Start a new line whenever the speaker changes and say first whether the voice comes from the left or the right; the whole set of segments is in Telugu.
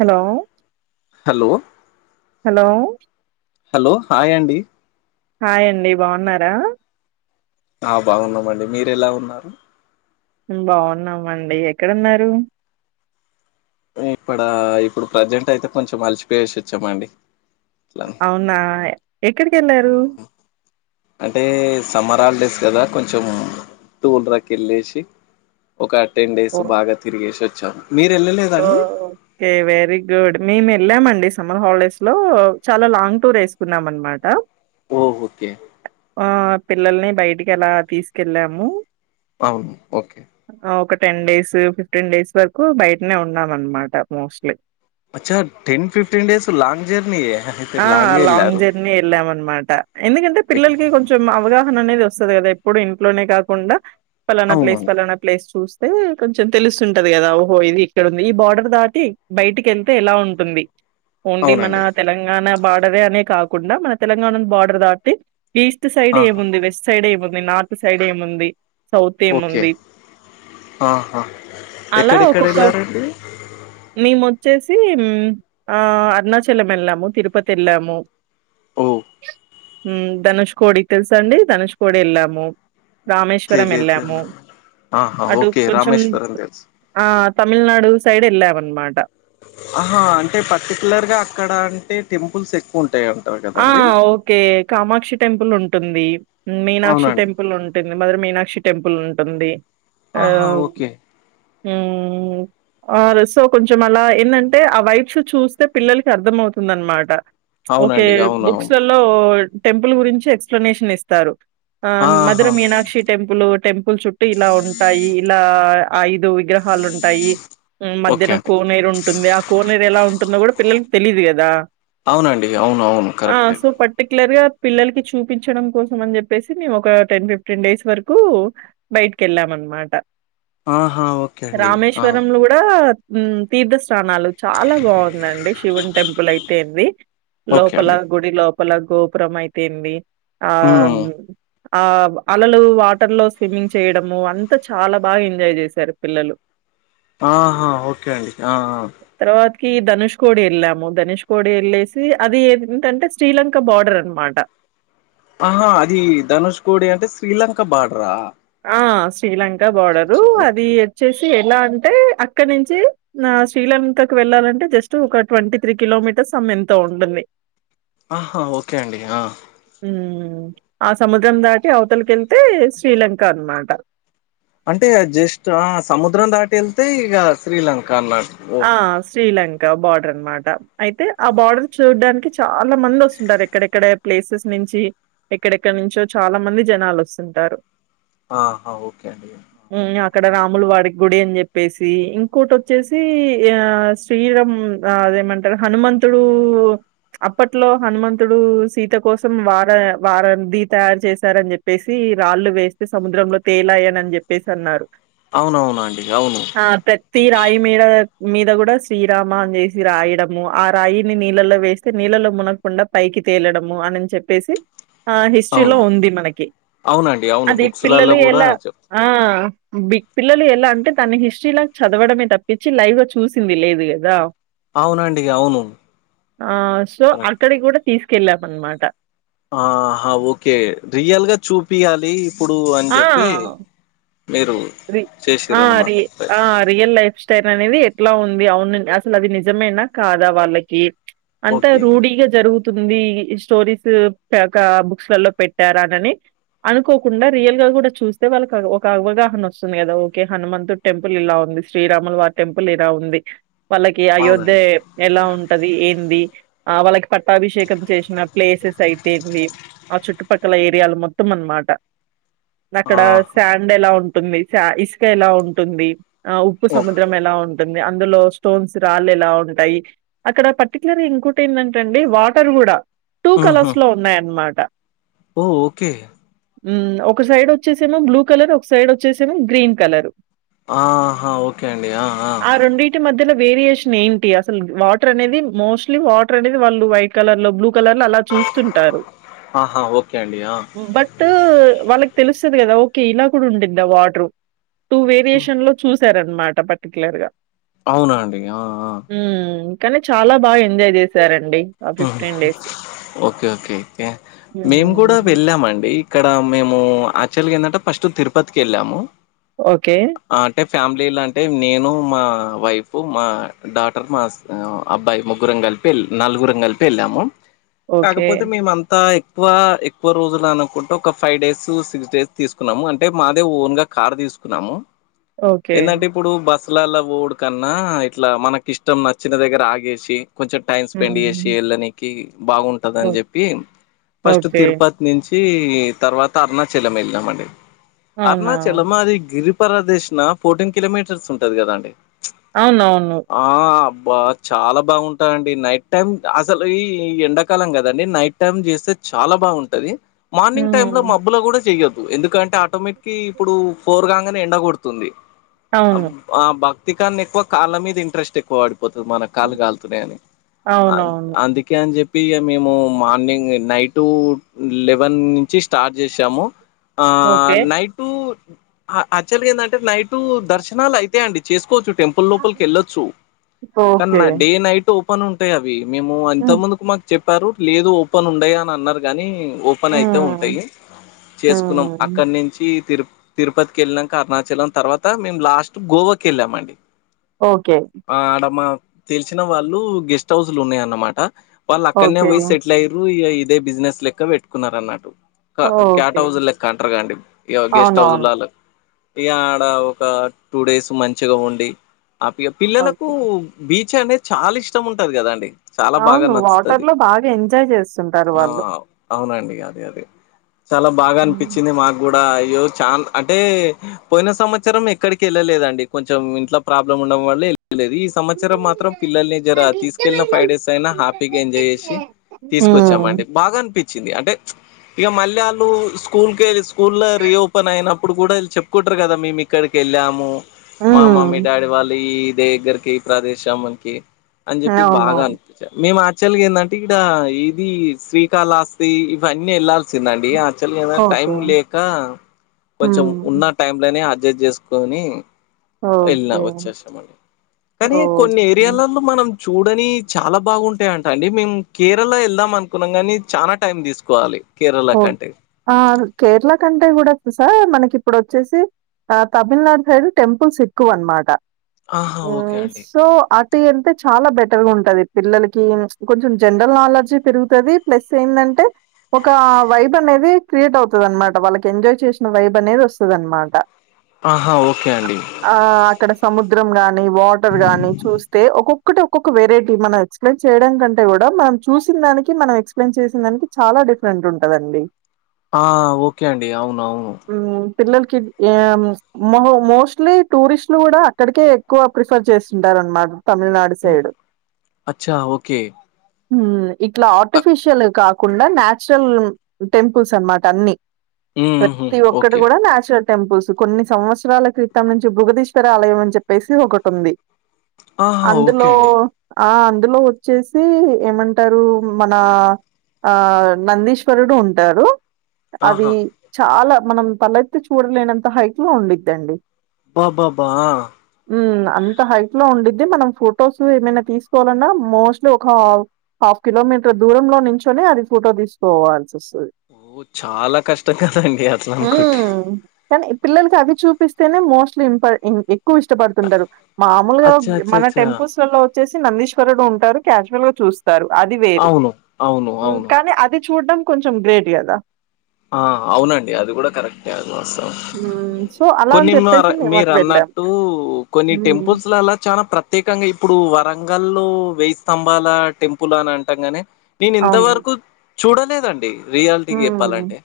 right: Hello
left: hello
right: hello
left: hello hi అండి
right: హాయ్ అండి బాన్నారా
left: ఆ బాగున్నామండి మీరు ఎలా ఉన్నారు
right: బావున్నామండి ఎక్కడున్నారు
left: ఇప్పుడ ఇప్పుడు ప్రజెంట్ అయితే కొంచెం అలిచిపోయసోచ్చామండి
right: అవునా ఎక్కడికి ఏళ్ళారు
left: అంటే సమ్మర్ హాలిడేస్ కదా కొంచెం టార్లకు వెళ్ళేసి ఒక టెన్ డేస్
right: ఓ
left: బాగా తిరిగేసి వచ్చాము
right: ఓ ఓకే వెరగుడ్ మీ మ వెళ్ళామండి సమ్మర్ హాలిడేస్ లో చాలా లాంగ్ టూర్ వేసుకున్నాం అన్నమాట
left: ఓకే
right: పిల్లల్ని బయటికి ఎలా తీసుకెళ్ళాము
left: అవును ఓకే
right: ఆ, ఒక టెన్ డేస్ ఫిఫ్టీన్ డేస్ వరకు బయటనే ఉన్నామ్ అన్నమాట మోస్ట్లీ
left: అచ్చ ten fifteen days long journey ఏ
right: ఆ లాంగ్ జర్నీ వెళ్ళాం అన్నమాట ఎందుకంటే పిల్లలకి కొంచెం అవగాహ అనేది వస్తుంది కదా ఎప్పుడు ఇంట్లోనే కాకుండా పలానా ప్లేస్
left: అవునవును
right: పలానా ప్లేస్ చూస్త అ కొంచెం తెలుస్తుంటది కదా ఓహో ఇది ఇక్కడంది ఈ బార్డర్ దాటి బయటికి వెళ్తే ఎలా ఉంటుంది
left: అవునండి
right: ఓన్లీ మన
left: అవునండి.
right: తెలంగాణ బార్డరే అనే కాకుండా మన తెలంగాణ బార్డర్ దాటి ఈస్ట్ సైడ్
left: ఆహా
right: ఏముంది వెస్ట్ సైడ్ ఏముంది నార్త్ సైడ్ ఏముంది సౌత్
left: ఓకే
right: ఏముంది
left: ఆహా
right: అలా
left: ఎక్కడెక్కడ
right: ఒక్కొక్క
left: వెళ్ళారండి
right: మీము వచ్చేసి ఆ అరుణాచలం వెళ్ళాము తిరుపతి వెళ్ళాము
left: ఓ
right: హ ధనుష్ కోడి తెలుస అండి ధనుష్ కోడి వెళ్ళాము రామేశ్వరం వెళ్ళాము
left: తెలియదండి ఆహా
right: అటు
left: ఓకే
right: కొంచెం
left: రామేశ్వరం తెలుసు
right: ఆ తమిళనాడు సైడ్ వెళ్లామనమాట
left: ఆహా అంటే పర్టికులర్ గా అక్కడ అంటే టెంపుల్స్ ఎక్కువ ఉంటా
right: ఆ ఓకే కామాక్షి టెంపుల్ ఉంటుంది మీనాక్షి
left: అవునండి
right: టెంపుల్ ఉంటుంది మధర మీనాక్షి టెంపుల్ ఉంటుంది
left: ఆహా ఓకే
right: ఉ ఆ సో కొంచం అలా ఏందంటే ఆ వైబ్స్ చూస్తే పిల్లలకి అర్ధం అవుతుందీ అన్నమాట
left: అవునండి
right: బుక్స్
left: అవునవును
right: లలో టెంపుల్ గురించి ఎక్స్ప్లనేషన్ ఇస్తారు ఆ మధుర
left: ఆహా
right: మీనాక్షి టెంపుల్ టెంపుల్ చుట్టూ ఇలా ఉంటాయి ఇలా ఐయ విగ్రహాలు ఉంటాయి
left: ఓకే
right: మద్యనా
left: అండి
right: కోనేరు ఉంటుంది ఆ కోనేరు ఎలా ఉంటుందో కూడా పిల్లల తెలీదు కదా
left: అవునండి అవునువు
right: ఆ సో పట్టకి ర్ గా పిల్లకి చూపించడం కోసం అని చెప్పేసి మేము ఒక టెన్ ఫిఫ్టీన్ డేస్ వరకు బయట కెళ్ళామనమాట
left: ఆహా ఓకే అండి ఆ
right: రామేశ్వరంలో కూడా తీర్థస్థానాలు చాలా బాగుందండి శివున్ టెంపుల్ అయితే ఏంది
left: ఓకే
right: లోపల
left: అండి
right: గుడి లోపల గోపురం అయితేంది ఆ
left: ఉమ్
right: ఆ అలలు వాటర్ లో స్విమ్మింగ్ చేయడము అంతా చాలా బాగా ఎంజాయ్ చేశారు పిల్లలు
left: ఆహా ఓకే అండి ఆ
right: కి ధనుష్ కోడి వెళ్ళాము ధనుష్ కోడి వెళ్ళేసి అది ఏంటంటే శ్రీలంక బార్డర్ అనమాట
left: ఆహా అది ధనుష్ కోడి అంటే శ్రీలంక బార్డరా
right: ఆ శ్రీలంక
left: అచ్చచ్చ!
right: బార్డరు అది
left: ఓకే
right: వచ్చేసి ఎలా అంటే అక్కడ నుంచి శ్రీలంకకు వెళ్ళాలంటే జస్ట్ ఒక ట్వంటీ త్రీ కిలోమీటర్స్ ఎంతో ఉంటుంది
left: ఆహా ఓకే అండి ఆ
right: ఉమ్ ఆ సముద్రం దాటి అవతలకెళ్తే శ్రీలంక అనమాట
left: అంటే జస్ట్ ఆ సముద్రం దాటి వెళ్తే ఇగ శ్రీలంక అన్నాడు
right: ఆ శ్రీలం బార్డర్ అనమాట అయితే ఆ బార్డర్ చూడ్డానికి చాలా మంది వస్తుంటారు ఎక్కడెక్కడ ప్లేసెస్ నుంచి నుంచి ఎక్కడెక్కడ నుంచో చాలా మంది జనాలు వస్తుంటారు
left: ఆహా ఓకే అండి
right: హ్మ్. అక్కడ రాములు వాడి గుడి అని చెప్పేసి ఇంకోటి వచ్చేసి ది ఆ శ్రీరం అదేమంటారు హనుమంతుడు అప్పట్లో హనుమంతుడు సీత కోసం వార వారదీత చేశారని చెప్పేసి రాళ్లు వేస్తే సముద్రంలో తేలాయ్యన అని చెప్పేసి అన్నారు
left: అవునవునండి అవును
right: ఆ ప్రతి రాయు మీద కూడా శ్రీరామ అని చేసి రాయడము ఆ రాయిని నీల్లళ్లో వేస్తే నీళ్ళలో మునకుండా పైకి తేలడము అనిన్ చెప్పేసి ఆ హిస్టరీలో
left: అవును
right: ఉంది మనకి
left: అవునండి అవును
right: అది
left: బుక్స్లలో
right: పిల్లలు
left: కూడా
right: ఎలా
left: చెప్
right: ఆ బి పిల్లలు ఎలా అంటే తన హిస్టరీలా చదవడమే తప్పించి లైవ్ గా చూసింది లేదు గదా
left: అవునండి అవును
right: ఆ సో
left: కరెక్ట్
right: అక్కడి కూడా తీసుకెళ్ళామనమాట
left: ఆహా ఓకే రియల్గా చూపియాలి ఇప్పుడు అని చెప్పి
right: ఆ!
left: మీరు
right: రి
left: చేసిర్రు
right: ఆ
left: అన్నమాట
right: రి ఆ రియల్ స్టెప్ అనేది ఎట్లా ఉంది అవును అసలు అది నిజమేనా కాదా వాళ్ళకి అంత
left: ఓకే
right: రూఢీగా జరుగు ఉంది స్టోరీస్ బుక్స్ స్టాల్లో పెట్టారా అనని అనుకోకుండా రియల్ గా కూడా చూస్తే వాళ్ళకి ఒక అవగాహన వస్తుంది కదా ఓకే హనుమంతుడు టెంపుల్ ఇలా ఉంది శ్రీరాములు వారి టెంపుల్ ఇలా ఉంది వాళ్ళకి అయోధ్య
left: అవునండి
right: ఎలా ఉంటది ఏంది ఆ వాళ్ళకి పట్టాభిషేకం చేసిన ప్లేసెస్ అయితేంది ఆ చుట్టుపక్కల ఏరియాలు మొత్తం అనమా మాట అక్కడ
left: ఆహా
right: శాండ్ ఎలా ఉంటుంది ఇసుక ఎలా ఉంటుంది ఆ ఉప్పు
left: ఓ
right: సముద్రం ఎలా ఉంటు ఉంటుంది అందులో స్టోన్స్ రాళ్ళు ఎలా ఉంటాయి అక్కడ పర్టికులర్గా ఇంకోటి ఏందంటే అండి వాటర్ కూడా టూ
left: ఉహు
right: కలర్స్ లో ఉన్నాయన్నమాట
left: ఓ ఓకే
right: ఊ ఒక సైడ్ వచ్చేసేమో బ్లూ కలర్ ఒక సైడ్ వచ్చేసేమో గ్రీన్ కలర్
left: ఆహా ఓకే అండి ఆ ఆ
right: రెండిటి మధ్యలో వేరియేషన్ ఏంటి అసలు వాటర్ అనేది మోస్ట్లీ వాటర్ అనేది వాళ్ళు వైట్ కలర్ లో బ్లూ అలా చూస్తుంటారు
left: ఆహా ఓకే అండి ఆ
right: బట్ మ్మ్ వాళ్లకి తెలుస్తది కదా ఓకే ఇలా కూడా ఉండిద్దా వాటర్ టూ వేరియేషన్ లో చూస్ సర అనమాట పట్టికలర్గా
left: అవునండి ఆ ఆ
right: కానీ చాలా బాగా ఎంజాయ్ చేసారండి
left: ఓకే ఓకే ఓకే మేము కూడా
right: హ్మ్.
left: వెళ్ళామండి ఇక్కడ మేము యాక్చువల్గా ఏందంటే ఫస్ట్ తిరుపతికి వెళ్ళాము
right: ఓకే
left: ఫ్యామిలీలా అంటే నేను మా వైఫ్ మా డాటర్ మా అబ్బాయి ముగ్గురం గ కలిపి నలుగురుం కలిపి వెళ్ళాము
right: ఓకే.
left: కాకపోతే మేముంతా ఎక్కువ ఎక్కువ రోజులు అనుకుంటే ఒక ఫైవ్ డేస్ సిక్స్ డేస్ తీసుకున్నాము అంటే మాదే ఓన్ గా కార్ తీసుకు న్నాము
right: ఓకే.
left: ఏందంటే ఇప్పుడు బస్ ఇట్లాలా పోవుడు కన్నా ఇట్లా మనకి ఇష్టం నచ్చిన దగ్గర ఆగేసి కొంచెం టైం స్పెండ్ చేసి
right: హ్మ్.
left: వెళ్ళడానికి బాగుంటది అని
right: ఓ
left: చెప్పి ఫస్ట్
right: ఓకే.
left: తిరుపతి నుంచి ఈ తర్వాత అరుణాచలం వెళ్లినమండి
right: అవునా!
left: అరుణాచలం అది గిరి ప్రదక్షణ ఫోర్టీన్ కిలోమీటర్స్ ఉంటది కదాండి
right: అవునవును
left: బా చాలా బాగుంటాయిండి నైట్ టైం అసలు ఈ ఎండాకాలం కదండి నైట్ టైం చేస్తే చాలా బాగుంటది మార్నింగ్ టైమ్ లో
right: హ్మ్.
left: మబ్బుల కూడా చెయ్యొద్దు ఎందుకంటే ఆటోమేటిక్ ఇప్పుడు ఫోర్గాంగానే ఎండకడుతుంది
right: అవును.
left: ఆ భక్తికాన్ని ఎక్కువ కాళ్ళ మీద ఇంట్రెస్ట్ ఎక్కువ వాడి పోతు మన కాలు కాల్తున్నాయి అని
right: అవునవును.
left: అందుకే అని చెప్పి ఇగా మేము మార్నింగ్ నైన్ లెవెన్ నుంచి స్టార్ట్ చేసాము ఆ
right: ఓకే.
left: నైట్టు ఆ యాక్చువల్గా ఏంటంటే నైటు దర్శనాలు అయితే అండి చేసుకోవచ్చు టెంపుల్ లోపలికి వెళ్ళొచ్చు
right: ఓకే.
left: కానీ డే నైట్ ఓపెన్ ఉంటాయి అవి మేము
right: హ్మ్.
left: అంతమందుకు మాకు చెప్పారు లేదు ఓపెన్ ఉండయా అని అన్నారు కానీ ఓపెన్ అయితే
right: హ్మ్.
left: ఉంటాయి చేసుకున్నాం
right: హ్మ్.
left: అక్కడ నుంచి తిరు తిరుపతికి వెళ్ళినాక అరుణాచలం తర్వాత మేము లాస్ట్ గోవాకి వెళ్ళామ అండి
right: ఓకే.
left: ఆ ఆడ మా తెలిసిన వాళ్ళు గెస్ట్ హౌస్లు ఉన్నాయన్నమాట వాళ్ళు అక్కడనే
right: ఓకే.
left: పోయి సెటిల్ అయ్యారు ఇదే బిజినెస్ లెక్క పెట్టుకున్నారుారఅన్నట్టు క్యాట్
right: ఓకే.
left: హౌజ లెక్క అంటారుగాండి ఇగా గస్ట్ హౌస్
right: అవునవును.
left: ఇగా ఆడ ఒక టూ డేస్ మంచిగా ఉండి ఆ పిల్లలకు
right: ఓకే.
left: బీచ్ అంటే చాలా ఇష్టం ఉంటాది కదా అండి చాలా బాగా
right: అవును.
left: నచ్చుతాది
right: వాటర్‌లో బాగా ఎంజాయ్ జేస్తుంటారు
left: ఆ
right: వాళ్ళు.
left: అవునండి అదే అదే చాలా బాగా
right: హ్మ్.
left: అనిపించింది మాకు కూడా చా అంటే పోయిన సంవత్సరం ఎక్కడికి వెళ్ళలేదండి కొంచెం ఇంట్లో ప్రాబ్లం ఉండడం వల్ల లేదు ఈవత్సరం మాత్రం పిల్లల్ని జర తీసుకెళ్లిిన ఫైవ్ డేస్ అయినా హ్యాపీగా ఎంజాయ్ చేసి
right: హ్మ్.
left: తీసుకొచ్చామండి బాగా అనిపించంది వచ్చింది అంటే ఇక మళ్ళీ వాళ్ళు స్కూల్ క వెళ్ళి స్కూల్ రియో పన అయినప్పుడు కూడాు చెప్పుకుంటారు కదా మేము ఇక్కడికి వెళ్ళాము మా మమ్మీ
right: హ్మ్.
left: డాడీ వాళ్ళు దగ్గరికి ఈ ప్రదేశం మనకి అని చెప్పి బాగా
right: అవునవును.
left: అనిపించారు మేము చ్చల్గా ఏంటంటే ఇక్కడ ఈది శ్రీకాళస్తి ఇవన్నీ వెళ్ళాల్సి దండి యాక్చువల్ ఏద టైం
right: ఓకే.
left: లేక కొంచెం
right: హ్మ్.
left: ఉన్న టైం లే అడ్జస్ట్ చేసుకొని
right: ఓకే.
left: కానీ కొన్ని
right: ఓకే.
left: ఏరియాలలో మనం చూడని చాలా బాగుంటాయంట అండి మేము కేరళ వెళ్దాం అనుకున్నాం కానీ చానా టైం తీసుకోవాలి కేరళ
right: ఓ
left: కంటే
right: ఆ కేరళ కంటే కూడా స మనకి ఇప్పుడు వచ్చేసి ఆ తమిళనాడు సైడ్ టెంపుల్స్ ఎక్కువ అనమాట
left: ఆహా ఓకే అండి
right: టీ అంటే చాలా బెటర్ గా ఉంటది పిల్లలకి కొంచెం జనరల్ నాలెడ్జ పెరుగుతుంది ప్లస్ ఏందంటే ఒక వైబ్ అనేది క్రియేట్ అవుతది అనమాట వాళ్ళకి ఎంజాయ్ చేసిన వైబ్ అనేది వస్తది అనమాట
left: ఆహా ఓకే అండి
right: అక్కడ సముద్రం గానీ వాటర్ గాని చూస్తే ఒక్కొక్కటి ఒక్కొక్క వెరైటీ మనం ఎక్స్ప్లెయిన్ చేయడం కంటే కూడా మనం చూసిన దానికి మనం ఎక్స్ప్లెయిన్ చేసిన దానికి చాలా డిఫరెంట్ ఉంటదండి
left: ఆ ఓకే అండి అవును అవును
right: హ్మ్. పిల్లలకి య మో మోస్ట్లీ టూరిస్ట్లు కూడా అక్కడికే ఎక్కువ ప్రిఫర్ చేస్తుంటారు అనమాట
left: ఓ అచ్చా ఓకే
right: ఇట్లా
left: ఆహ్,
right: ఆర్టిఫిషియల్ కాకుండా నాచురల్ టెంపుల్స్ అనమాట అన్ని
left: హుహు.
right: ప్రతి ఒక్కటి
left: ఓకే
right: కూడా నాచురల్ టెంపుల్స్ కొన్ని సంవత్సరాల క్రితం నుంచి భుగదీశ్వర ఆలయం అని చెప్పేసి ఒకటి ఉంది
left: ఆహా ఓకే అండి
right: ఆ అందులో వచ్చేసి ఏమంటారు మన ఆ నందీశ్వరుడు ఉంటారు
left: ఆహా
right: అది చాలా మనం తలెత్తి చూడలేనంత హైట్ లో ఉండిద్దండి
left: అబ్బబ్బ ఆ
right: ఉ అంత హైట్ లో ఉండిద్ది మనం ఫొటోస్ ఏమైనా తీసుకోవాలన్నా మోస్ట్లీ ఒక హాఫ్ కిలోమీటర్ దూరంలో నుంచోనే అది ఫోటో తీసుకోవాలి వస్తది
left: ఓ చాలా కష్టం కదండి అట్లా
right: ఊ
left: అనుకుంటే
right: కని పిల్లలకి అవి చూపిస్తేనే మోస్ట్లీ ఇంప ఎక్కువ ఇష్టపడుతుంటారు మామూలుగా
left: అచ్చ అచ్చ
right: మన
left: అచ్చ
right: టెంపుల్స్ లలో వచ్చేసి నందీశ్వరుడు ఉంటారు క్యాజువల్ గా చూస్తారు అది వేరు
left: అవును అవును అవును
right: కాని అది చూడ్డం కొంచెం గ్రేట్ కదా
left: ఆ అవునండి అది కూడా కరెక్టే అది మాస్తం
right: హ్మ్. సో, అలా అని
left: కొన్ని మర
right: చెప్పేసి
left: మీరు
right: మేమటు వెళ్ళాం.
left: అన్నట్టు కొన్ని
right: హ్మ్.
left: టెంపుల్స్ లలా చాలా ప్రత్యేకంగా ఇప్పుడు వరం గంల్లో వెయ్యి స్తంభాల టెంపుల్ అని అంటాం గాని నేను
right: అవును.
left: ఇంతవరకు చూడలేదండి రియాలిటీకి
right: హ్మ్.
left: చెప్పాలంటే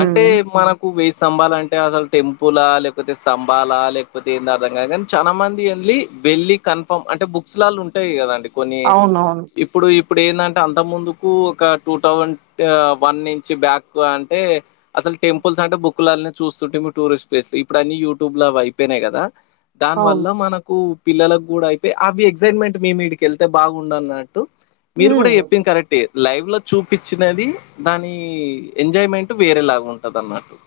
left: అంటే మనకు వే స్తంభాలంటె అసలు టెంపులా లేకపోతే స్తంభాల లేకపోతే ఏంద అర్థంగా గానీ చాలా మంది ఎళ్లీ వెళ్ళి కన్ఫర్మ్ అంటే బుక్స్ లాళ్ళు ఉంటాయి కదాండి కొన్ని
right: అవునవును.
left: ఇప్పుడు ఇప్పుడు ఏందంటే అంత ముందుకు ఒక టూ థౌజండ్ వన్ నుంచి బ్యాక్ ఎక్కువ అంటే అసలు టెంపుల్స్ అంటే బుక్లనే చూస్తుంటిమీ టూరిస్ట్ ప్లేస్లు ఇప్పుడు అన్ని యూట్యూబ్ లా అవి అయిపో నయి కదా దాని
right: అవును.
left: వల్ల మనకు పిల్లలకు కూడా అయితే అవి ఎగ్సైట్మెంట్ మేము మీడికి వెళ్తే బాగుండన్నట్టు మీరు కూడా
right: హ్మ్.
left: చెప్పింది కరెక్టే లైవ్ లో చూపించినది దాని ఎంజాయ్మెంట్ వేరే లాగా ఉంటదన్నట్టు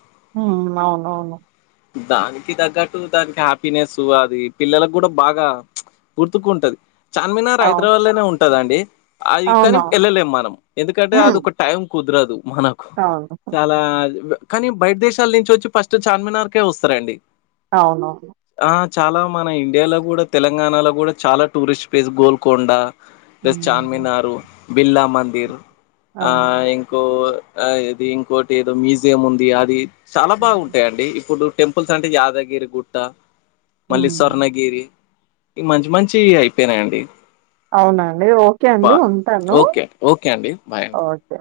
right: ఉ అవునవును
left: దానికి తగ్గట్టు దానికి హ్యాపీనెస్ అది పిల్లలకు కూడా బాగా గుర్తుకుంటది చార్మినార్
right: అవును.
left: హైదరాబాద్ లోనే ఉంటదండి అది కానీ
right: అవునవును.
left: ఎళ్ళలేము మనం ఎందుకంటే అది
right: హ్మ్.
left: ఒక టైం కుదరదు మనకు
right: అవును.
left: చాలా కానీ బయట దేశాల నుంచి వచ్చి ఫస్ట్ చార్మినార్కే వస్తరండి
right: అవునవును
left: చాలా మన ఇండియాలో కూడా తెలంగాణలో కూడా చాలా టూరిస్ట్ ప్లేస్ గోల్కొండ ప్లస్
right: హ్మ్.
left: చార్మినార్ బిర్లా మందిర్ ఆ
right: అవును.
left: ఇంకో ఆ ఇది ఇంకోటి ఏదో మ్యూజియం ఉంది అది చాలా బాగు
right: హ్మ్.
left: ఉంటాయండి ఇప్పుడు టెంపుల్స్ అంటే యాదగిరి గుట్ట మళ్ళీ
right: హ్మ్.
left: స్వర్ణగిరి ఈ మంచి మంచి అయిపోయినాయండి
right: అవునండి. ఓకే
left: బా
right: అండి. ఉంటాను.
left: ఓకే ఓకే అండి బాయ్ అండి
right: ఓకే.